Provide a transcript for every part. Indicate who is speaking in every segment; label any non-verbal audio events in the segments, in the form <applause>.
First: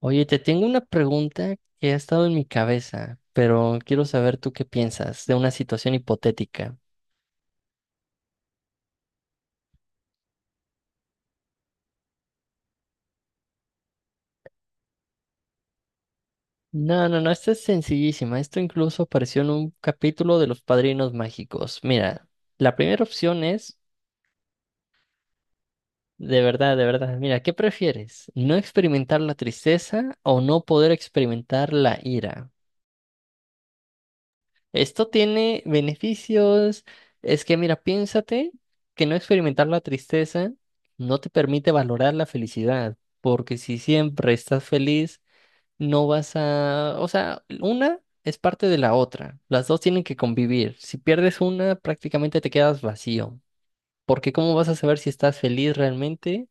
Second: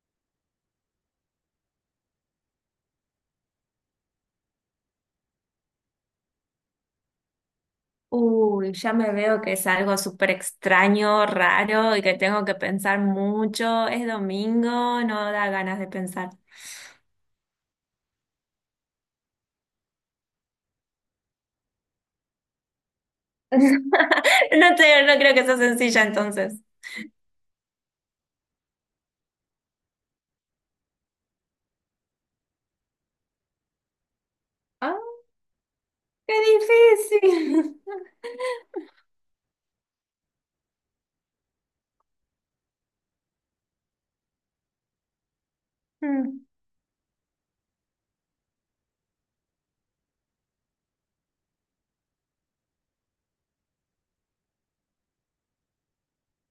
Speaker 1: Oye, te tengo una pregunta que ha estado en mi cabeza, pero quiero saber tú qué piensas de una situación hipotética.
Speaker 2: Uy, ya me veo que es algo súper extraño, raro y que tengo que pensar mucho. Es domingo, no da ganas de pensar.
Speaker 1: No, no, no, esta es sencillísima. Esto incluso apareció en un capítulo de Los Padrinos Mágicos. Mira, la primera opción es,
Speaker 2: <laughs> No creo que sea sencilla entonces.
Speaker 1: de verdad, mira, ¿qué prefieres? ¿No experimentar la tristeza o no poder experimentar la ira?
Speaker 2: ¡Ah,
Speaker 1: Esto tiene
Speaker 2: qué
Speaker 1: beneficios. Es que, mira,
Speaker 2: difícil! <laughs>
Speaker 1: piénsate que no experimentar la tristeza no te permite valorar la felicidad, porque si siempre estás feliz, no vas
Speaker 2: Mm,
Speaker 1: a... o sea, una es parte de la otra. Las dos tienen que convivir. Si pierdes una, prácticamente te quedas vacío. Porque ¿cómo vas a saber si estás feliz realmente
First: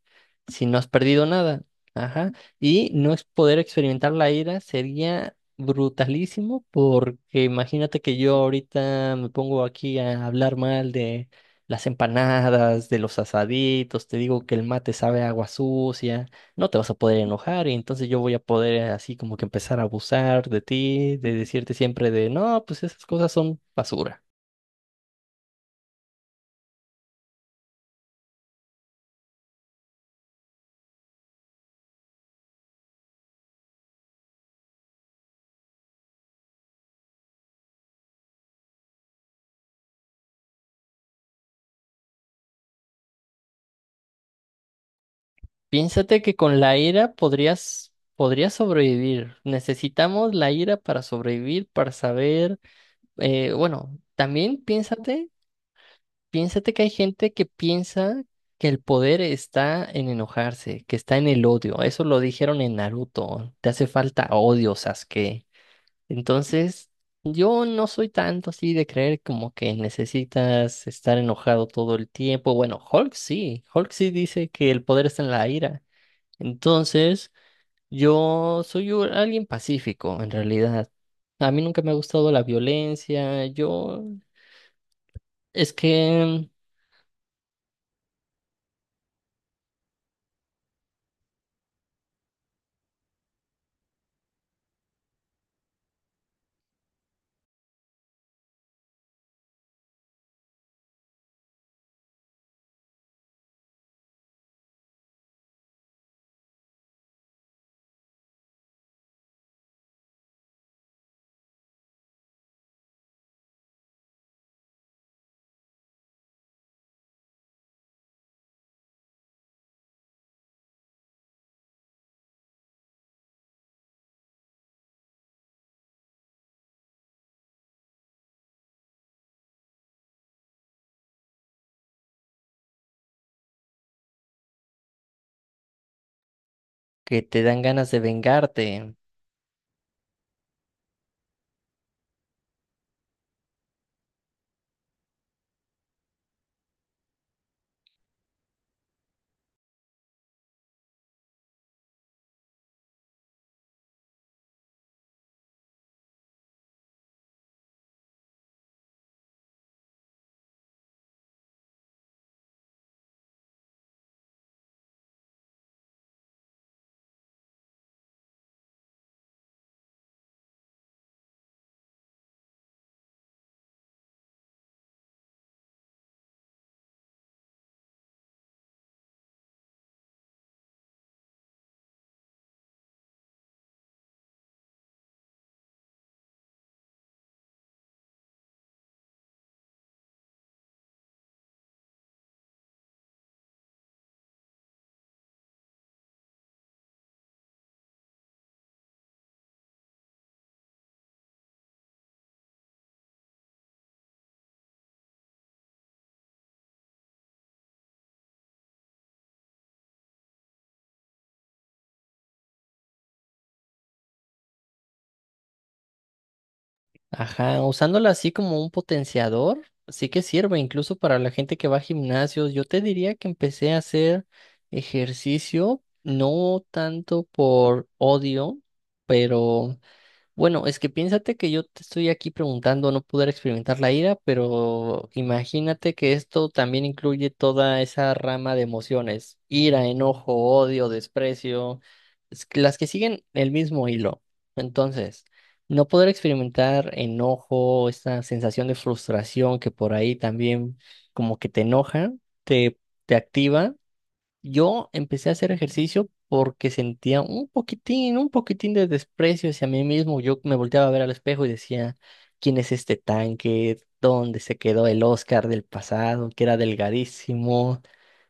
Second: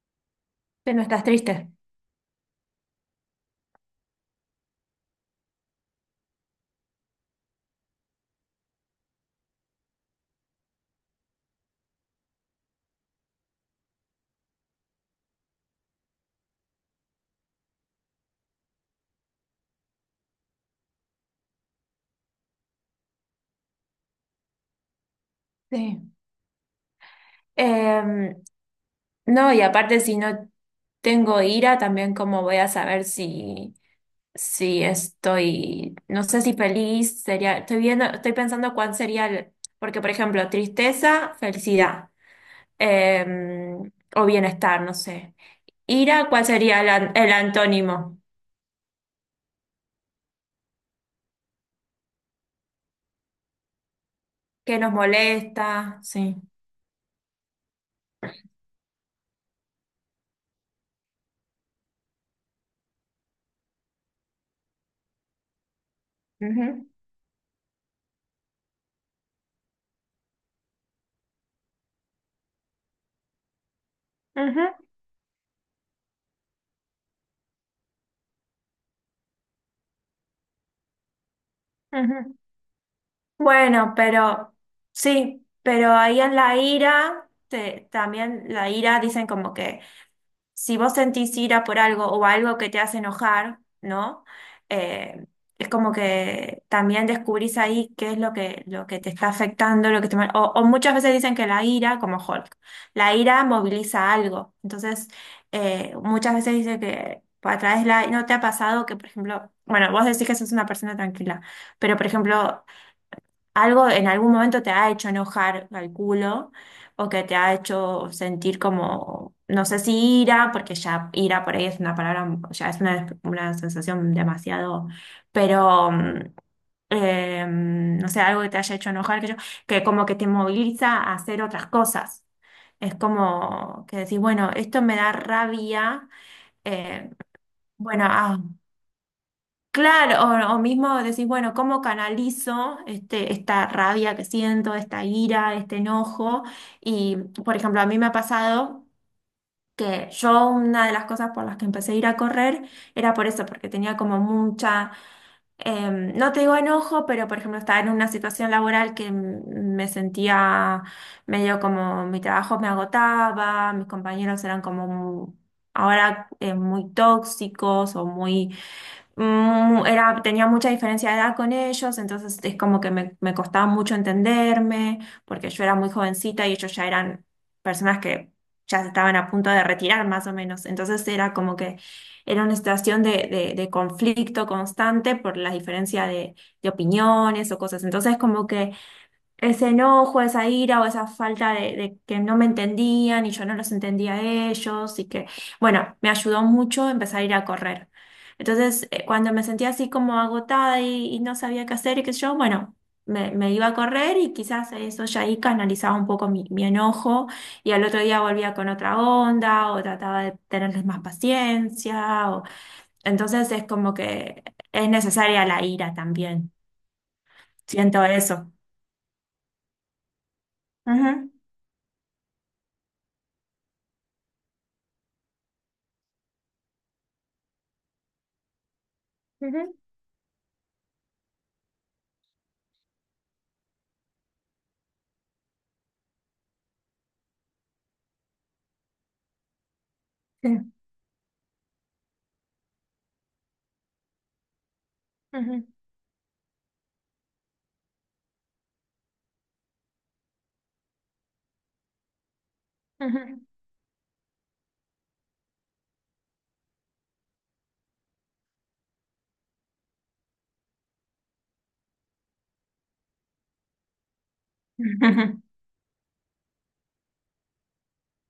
Speaker 1: si no has
Speaker 2: Pero no estás
Speaker 1: perdido
Speaker 2: triste.
Speaker 1: nada? Ajá. Y no es poder experimentar la ira sería brutalísimo porque imagínate que yo ahorita me pongo aquí a hablar mal de las empanadas, de los asaditos, te digo que el mate sabe a agua sucia, no te vas a poder enojar y entonces yo voy a poder así como que empezar a abusar de ti, de decirte siempre de, no, pues esas cosas son basura.
Speaker 2: Sí. Em, no, y aparte si no tengo ira, también cómo voy a saber si... Sí, estoy, no sé si feliz sería, estoy viendo, estoy pensando cuál sería el, porque por ejemplo, tristeza, felicidad, eh, o bienestar, no sé.
Speaker 1: Piénsate
Speaker 2: Ira,
Speaker 1: que
Speaker 2: ¿cuál
Speaker 1: con la
Speaker 2: sería el,
Speaker 1: ira
Speaker 2: el
Speaker 1: podrías,
Speaker 2: antónimo?
Speaker 1: podrías sobrevivir. Necesitamos la ira para sobrevivir, para saber. Bueno, también
Speaker 2: ¿Qué nos
Speaker 1: piénsate,
Speaker 2: molesta? Sí.
Speaker 1: piénsate que hay gente que piensa que el poder está en enojarse, que está en el odio. Eso lo dijeron en Naruto. Te hace falta odio, Sasuke.
Speaker 2: Ujú,
Speaker 1: Entonces, yo no soy tanto así de creer como que necesitas estar enojado todo el tiempo. Bueno, Hulk sí. Hulk sí dice que
Speaker 2: ujú,
Speaker 1: el poder está en la ira. Entonces, yo soy alguien pacífico, en realidad. A mí nunca me ha gustado
Speaker 2: ujú.
Speaker 1: la violencia.
Speaker 2: Bueno,
Speaker 1: Yo,
Speaker 2: pero sí,
Speaker 1: es
Speaker 2: pero ahí en
Speaker 1: que
Speaker 2: la ira, también la ira dicen como que si vos sentís ira por algo o algo que te hace enojar, ¿no? Eh, es como que también descubrís ahí qué es lo que te está afectando, lo que te o muchas veces dicen que la ira, como Hulk, la ira moviliza algo. Entonces, muchas veces dice que a través de la... ¿No te ha pasado que, por ejemplo, bueno, vos decís que sos una persona tranquila, pero, por ejemplo, algo en algún momento te ha hecho enojar, calculo, o que te ha hecho sentir como, no sé si ira, porque ya ira por ahí es una palabra, ya es una sensación demasiado, pero no sé, algo que te haya hecho enojar, que, yo, que como que te moviliza a hacer otras cosas. Es como que decís, bueno, esto me da rabia, eh,
Speaker 1: te dan ganas de
Speaker 2: bueno, ah.
Speaker 1: vengarte.
Speaker 2: Claro, o mismo decís, bueno, ¿cómo canalizo este, esta rabia que siento, esta ira, este enojo? Y, por ejemplo, a mí me ha pasado que yo una de las cosas por las que empecé a ir a correr era por eso, porque tenía como mucha, no te digo enojo, pero, por ejemplo, estaba en una situación laboral que me sentía medio como mi trabajo me agotaba, mis compañeros eran como... Ahora muy tóxicos o muy era, tenía mucha diferencia de edad con ellos, entonces es como que me costaba mucho entenderme, porque yo era muy jovencita y ellos ya eran personas que ya se estaban a punto de retirar más o menos. Entonces era como que era una situación de, de conflicto constante por la diferencia de opiniones o cosas. Entonces como que ese enojo, esa ira o esa falta de que no me entendían y yo no los entendía a ellos y que, bueno, me ayudó mucho empezar a ir a correr. Entonces, cuando me sentía así como agotada y no sabía qué hacer y qué sé yo, bueno, me iba a correr y quizás eso ya ahí canalizaba un poco mi, mi enojo y al otro día volvía con otra onda o trataba de tenerles más paciencia. O... Entonces es como que es necesaria la ira también.
Speaker 1: Ajá,
Speaker 2: Siento
Speaker 1: usándola así
Speaker 2: eso.
Speaker 1: como un potenciador, sí que sirve incluso para
Speaker 2: Ujú,
Speaker 1: la gente que va a gimnasios. Yo te diría que empecé a hacer ejercicio no tanto por odio,
Speaker 2: ujú.
Speaker 1: pero bueno, es que piénsate que yo te estoy aquí preguntando no poder experimentar la ira, pero imagínate que esto también incluye toda esa rama de emociones, ira, enojo,
Speaker 2: Sí.
Speaker 1: odio, desprecio, es que las que siguen el mismo hilo. Entonces,
Speaker 2: Ujú,
Speaker 1: no poder experimentar enojo, esta sensación de frustración que por ahí también como que te enoja, te, te
Speaker 2: ujú,
Speaker 1: activa. Yo empecé a hacer ejercicio porque sentía un poquitín de desprecio hacia mí mismo. Yo me volteaba a ver al espejo y decía, ¿quién es este tanque? ¿Dónde se quedó el
Speaker 2: ujú,
Speaker 1: Oscar del pasado, que era delgadísimo?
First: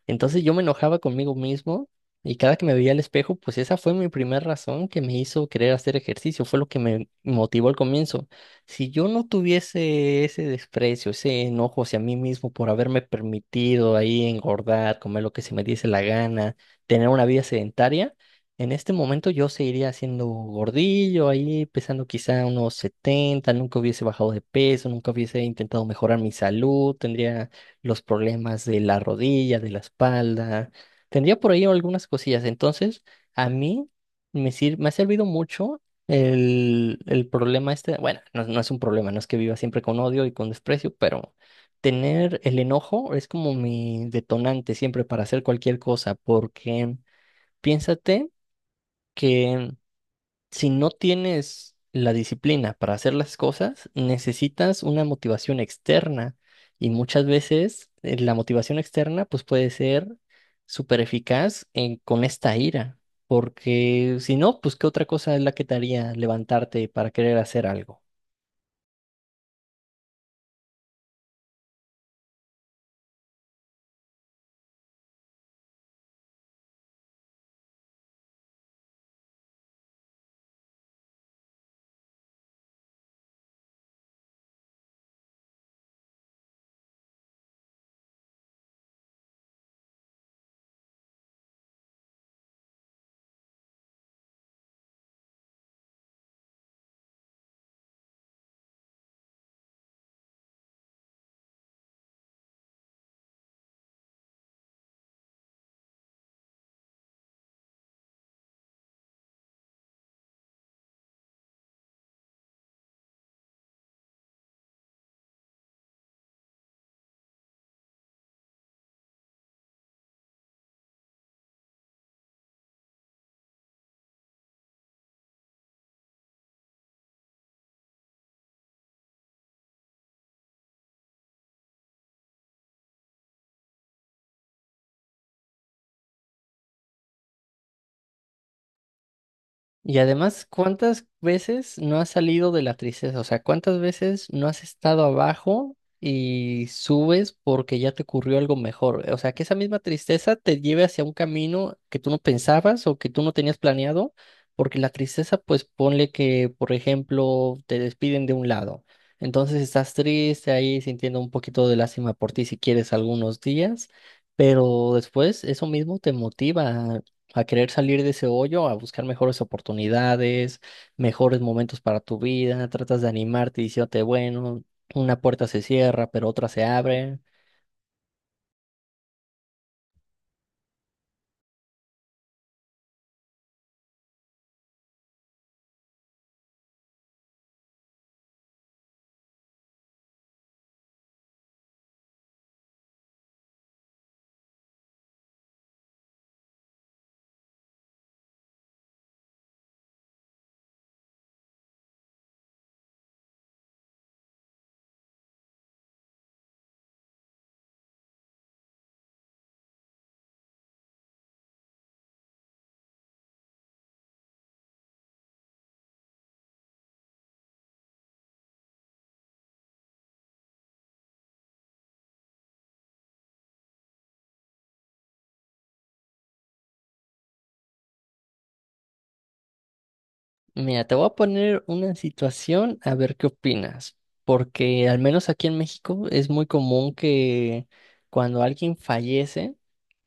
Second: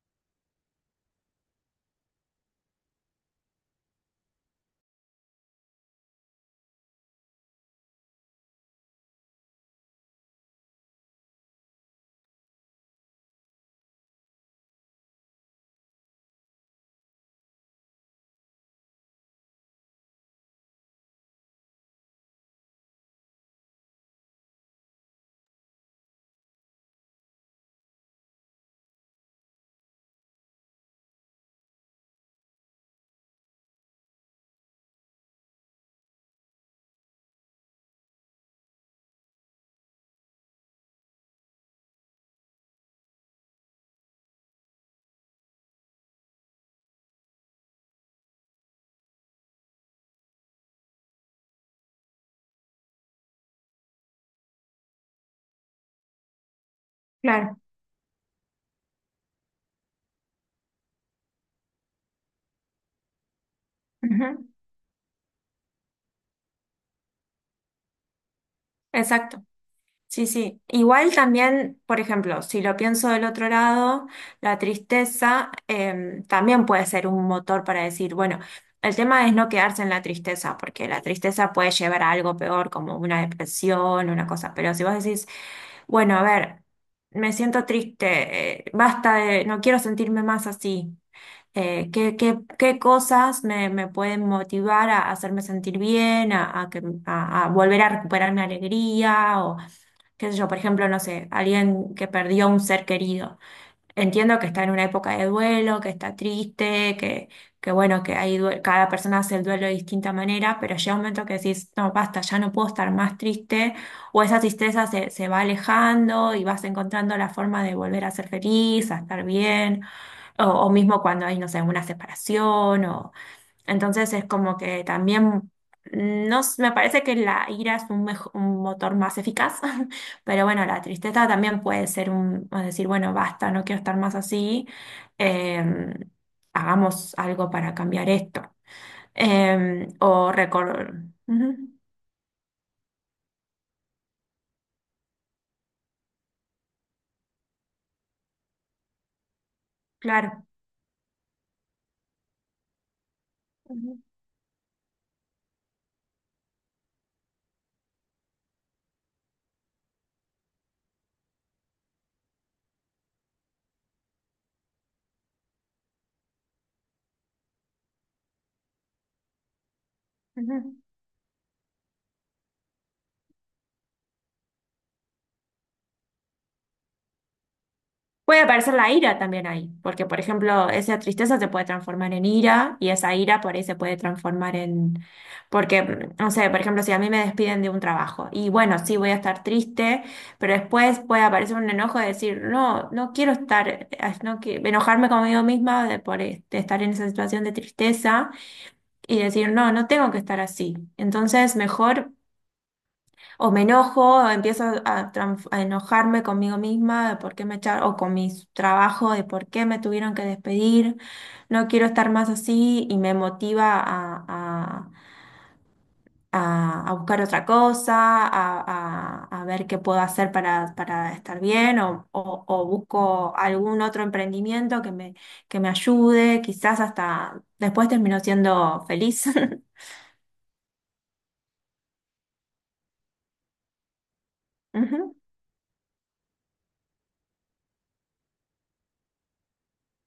Speaker 1: Entonces yo me enojaba conmigo mismo y cada que me veía al espejo, pues esa fue mi primera razón que me hizo querer hacer ejercicio, fue lo que me motivó al comienzo. Si yo no tuviese ese desprecio, ese enojo hacia mí mismo por haberme permitido ahí engordar, comer lo que se me diese la gana, tener una vida sedentaria, en este momento yo seguiría siendo gordillo ahí, pesando quizá unos 70, nunca hubiese bajado de peso, nunca hubiese intentado mejorar mi salud, tendría los problemas de la rodilla, de la espalda. Tendría por ahí algunas cosillas. Entonces, a mí me ha servido mucho el problema este. Bueno, no, no es un problema, no es que viva siempre con odio y con desprecio, pero tener el enojo es como mi detonante siempre para hacer cualquier cosa, porque piénsate que si no tienes la disciplina para hacer las cosas, necesitas una motivación externa y muchas
Speaker 2: claro,
Speaker 1: veces la motivación externa pues puede ser súper eficaz con esta ira, porque si
Speaker 2: ujú,
Speaker 1: no, pues ¿qué otra cosa es la que te haría levantarte para querer hacer algo?
Speaker 2: exacto. Sí, sí. Igual también, por ejemplo, si lo pienso del otro lado, la tristeza también puede ser un motor para decir, bueno, el tema es no quedarse en la tristeza, porque la tristeza puede llevar a algo peor, como una depresión, una cosa. Pero si vos decís, bueno, a ver, me siento triste, basta de, no quiero sentirme más así. Qué qué cosas me, me pueden motivar a hacerme sentir bien, a que, a volver a recuperar mi alegría, o qué sé yo, por ejemplo, no sé, alguien que perdió un ser querido. Entiendo que está en una época de duelo, que está triste, que bueno, que hay cada persona hace el duelo de distinta manera, pero llega un momento que decís, no, basta, ya no puedo estar más triste, o esa tristeza se, se va alejando y vas encontrando la forma de volver a ser feliz, a estar bien. O mismo cuando hay, no sé, una separación, o entonces es como que también no s- me parece que la ira es un, un motor más eficaz, <laughs> pero bueno, la tristeza también puede ser un o decir, bueno, basta, no quiero estar más así, em, hagamos algo para cambiar esto.
Speaker 1: Y
Speaker 2: O
Speaker 1: además,
Speaker 2: recordar.
Speaker 1: ¿cuántas veces no has salido de la tristeza? O sea, ¿cuántas veces no has estado abajo y subes porque ya te ocurrió algo mejor? O sea, que esa misma tristeza
Speaker 2: Claro.
Speaker 1: te lleve hacia un camino que tú no pensabas o que tú no tenías
Speaker 2: Ujú,
Speaker 1: planeado, porque la tristeza, pues ponle que, por ejemplo, te despiden de un lado. Entonces estás triste ahí sintiendo un poquito de lástima por ti si quieres algunos días, pero después eso mismo te motiva a querer salir de ese hoyo, a buscar mejores oportunidades,
Speaker 2: ujú.
Speaker 1: mejores momentos para tu vida, tratas de animarte diciéndote, bueno, una puerta se cierra, pero otra se abre.
Speaker 2: Puede aparecer la ira también ahí, porque por ejemplo, esa tristeza se puede transformar en ira y esa ira por ahí se puede transformar en... Porque, no sé, por ejemplo, si a mí me despiden de un trabajo y bueno, sí voy a estar triste, pero después puede aparecer un enojo de decir, no, no quiero estar, no qui- enojarme conmigo misma de por este, estar en esa situación de tristeza y decir, no, no tengo que estar así. Entonces, mejor o me enojo, o empiezo a enojarme conmigo misma de por qué me echaron, o con mi trabajo de por qué me tuvieron que despedir. No quiero estar más así y me motiva a, a buscar otra cosa, a, a ver qué puedo hacer para estar bien, o, o busco algún otro emprendimiento que me ayude. Quizás hasta después termino siendo feliz. <laughs>
Speaker 1: Mira, te voy a poner una situación a ver qué opinas, porque al
Speaker 2: Ujú,
Speaker 1: menos aquí en México es muy común que cuando alguien fallece,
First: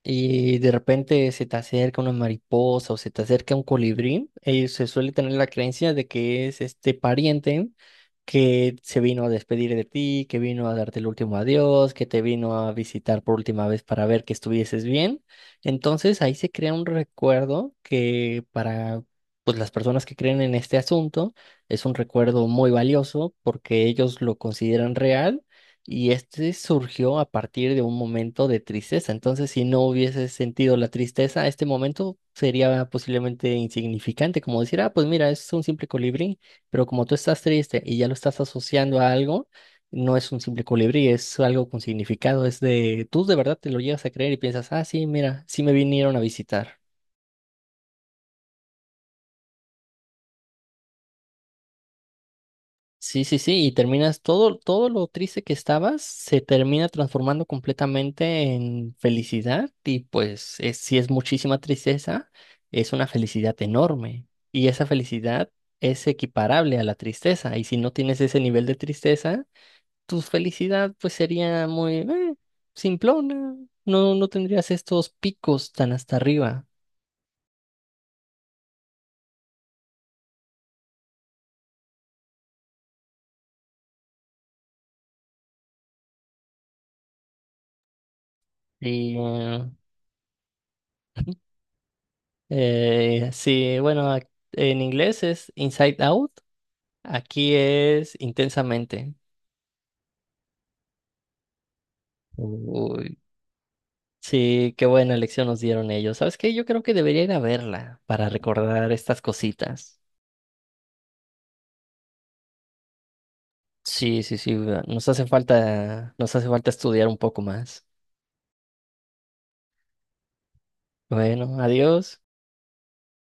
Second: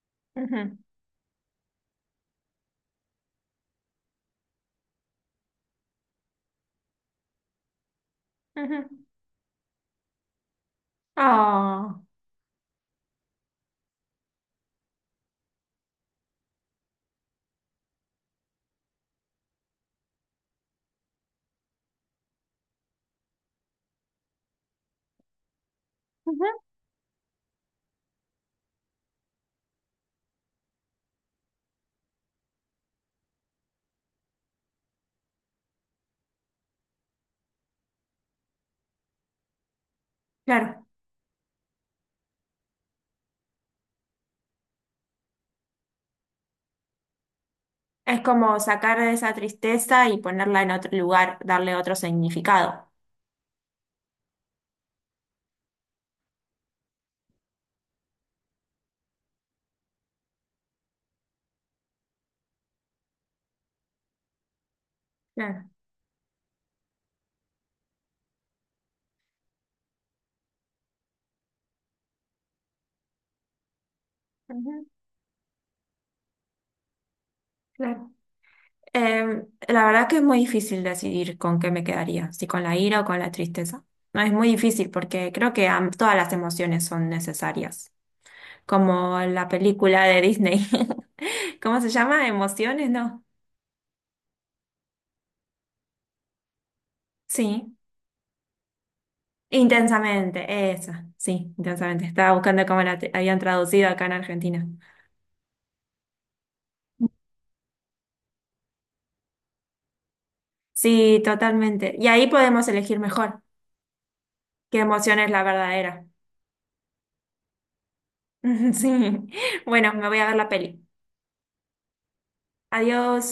Speaker 1: y de
Speaker 2: ujú,
Speaker 1: repente se te acerca una mariposa o se te acerca un colibrí, se suele tener la creencia de que es este pariente que
Speaker 2: ujú.
Speaker 1: se vino a despedir de ti, que vino a darte el último adiós,
Speaker 2: Ah,
Speaker 1: que te vino a visitar por última vez para ver que estuvieses bien. Entonces ahí se crea un recuerdo que para pues las personas que creen en este asunto es un recuerdo muy valioso porque ellos lo consideran real y este
Speaker 2: ujú,
Speaker 1: surgió a partir de un momento de tristeza. Entonces, si no hubiese sentido la tristeza, este momento sería posiblemente insignificante, como decir, ah, pues mira, es un simple colibrí, pero como tú estás triste y ya lo estás asociando a algo, no es un simple
Speaker 2: claro.
Speaker 1: colibrí, es algo con significado, es de, tú de verdad te lo llegas a creer y piensas, ah, sí, mira, sí me vinieron a visitar.
Speaker 2: Es como sacar de esa tristeza y ponerla en otro lugar, darle otro significado.
Speaker 1: Sí, sí, sí, y terminas todo, todo lo triste que estabas se termina transformando completamente en felicidad y pues es, si es muchísima tristeza, es una felicidad enorme y esa felicidad
Speaker 2: Claro,
Speaker 1: es equiparable a la tristeza y si no tienes ese nivel de tristeza, tu felicidad pues sería muy simplona, no, no tendrías
Speaker 2: ujú.
Speaker 1: estos picos tan hasta arriba
Speaker 2: Claro. La verdad que es muy difícil decidir con qué me quedaría, si con la ira o con la tristeza. No, es muy difícil porque creo que todas las emociones son necesarias,
Speaker 1: y
Speaker 2: como la película de Disney.
Speaker 1: <laughs>
Speaker 2: <laughs> ¿Cómo se llama? ¿Emociones? No.
Speaker 1: sí, bueno, en inglés es Inside Out. Aquí
Speaker 2: Sí,
Speaker 1: es Intensamente.
Speaker 2: intensamente, esa, sí, intensamente. Estaba buscando cómo la
Speaker 1: Uy,
Speaker 2: habían traducido acá en Argentina.
Speaker 1: sí, qué buena lección nos dieron ellos. ¿Sabes qué? Yo creo que debería ir a verla para recordar estas cositas.
Speaker 2: Sí, totalmente. Y ahí podemos elegir mejor.
Speaker 1: Sí, sí, sí,
Speaker 2: Qué emoción es la verdadera.
Speaker 1: nos hace falta estudiar un poco más.
Speaker 2: <laughs> Sí. Bueno, me voy a ver la peli.
Speaker 1: Bueno, adiós.
Speaker 2: Adiós.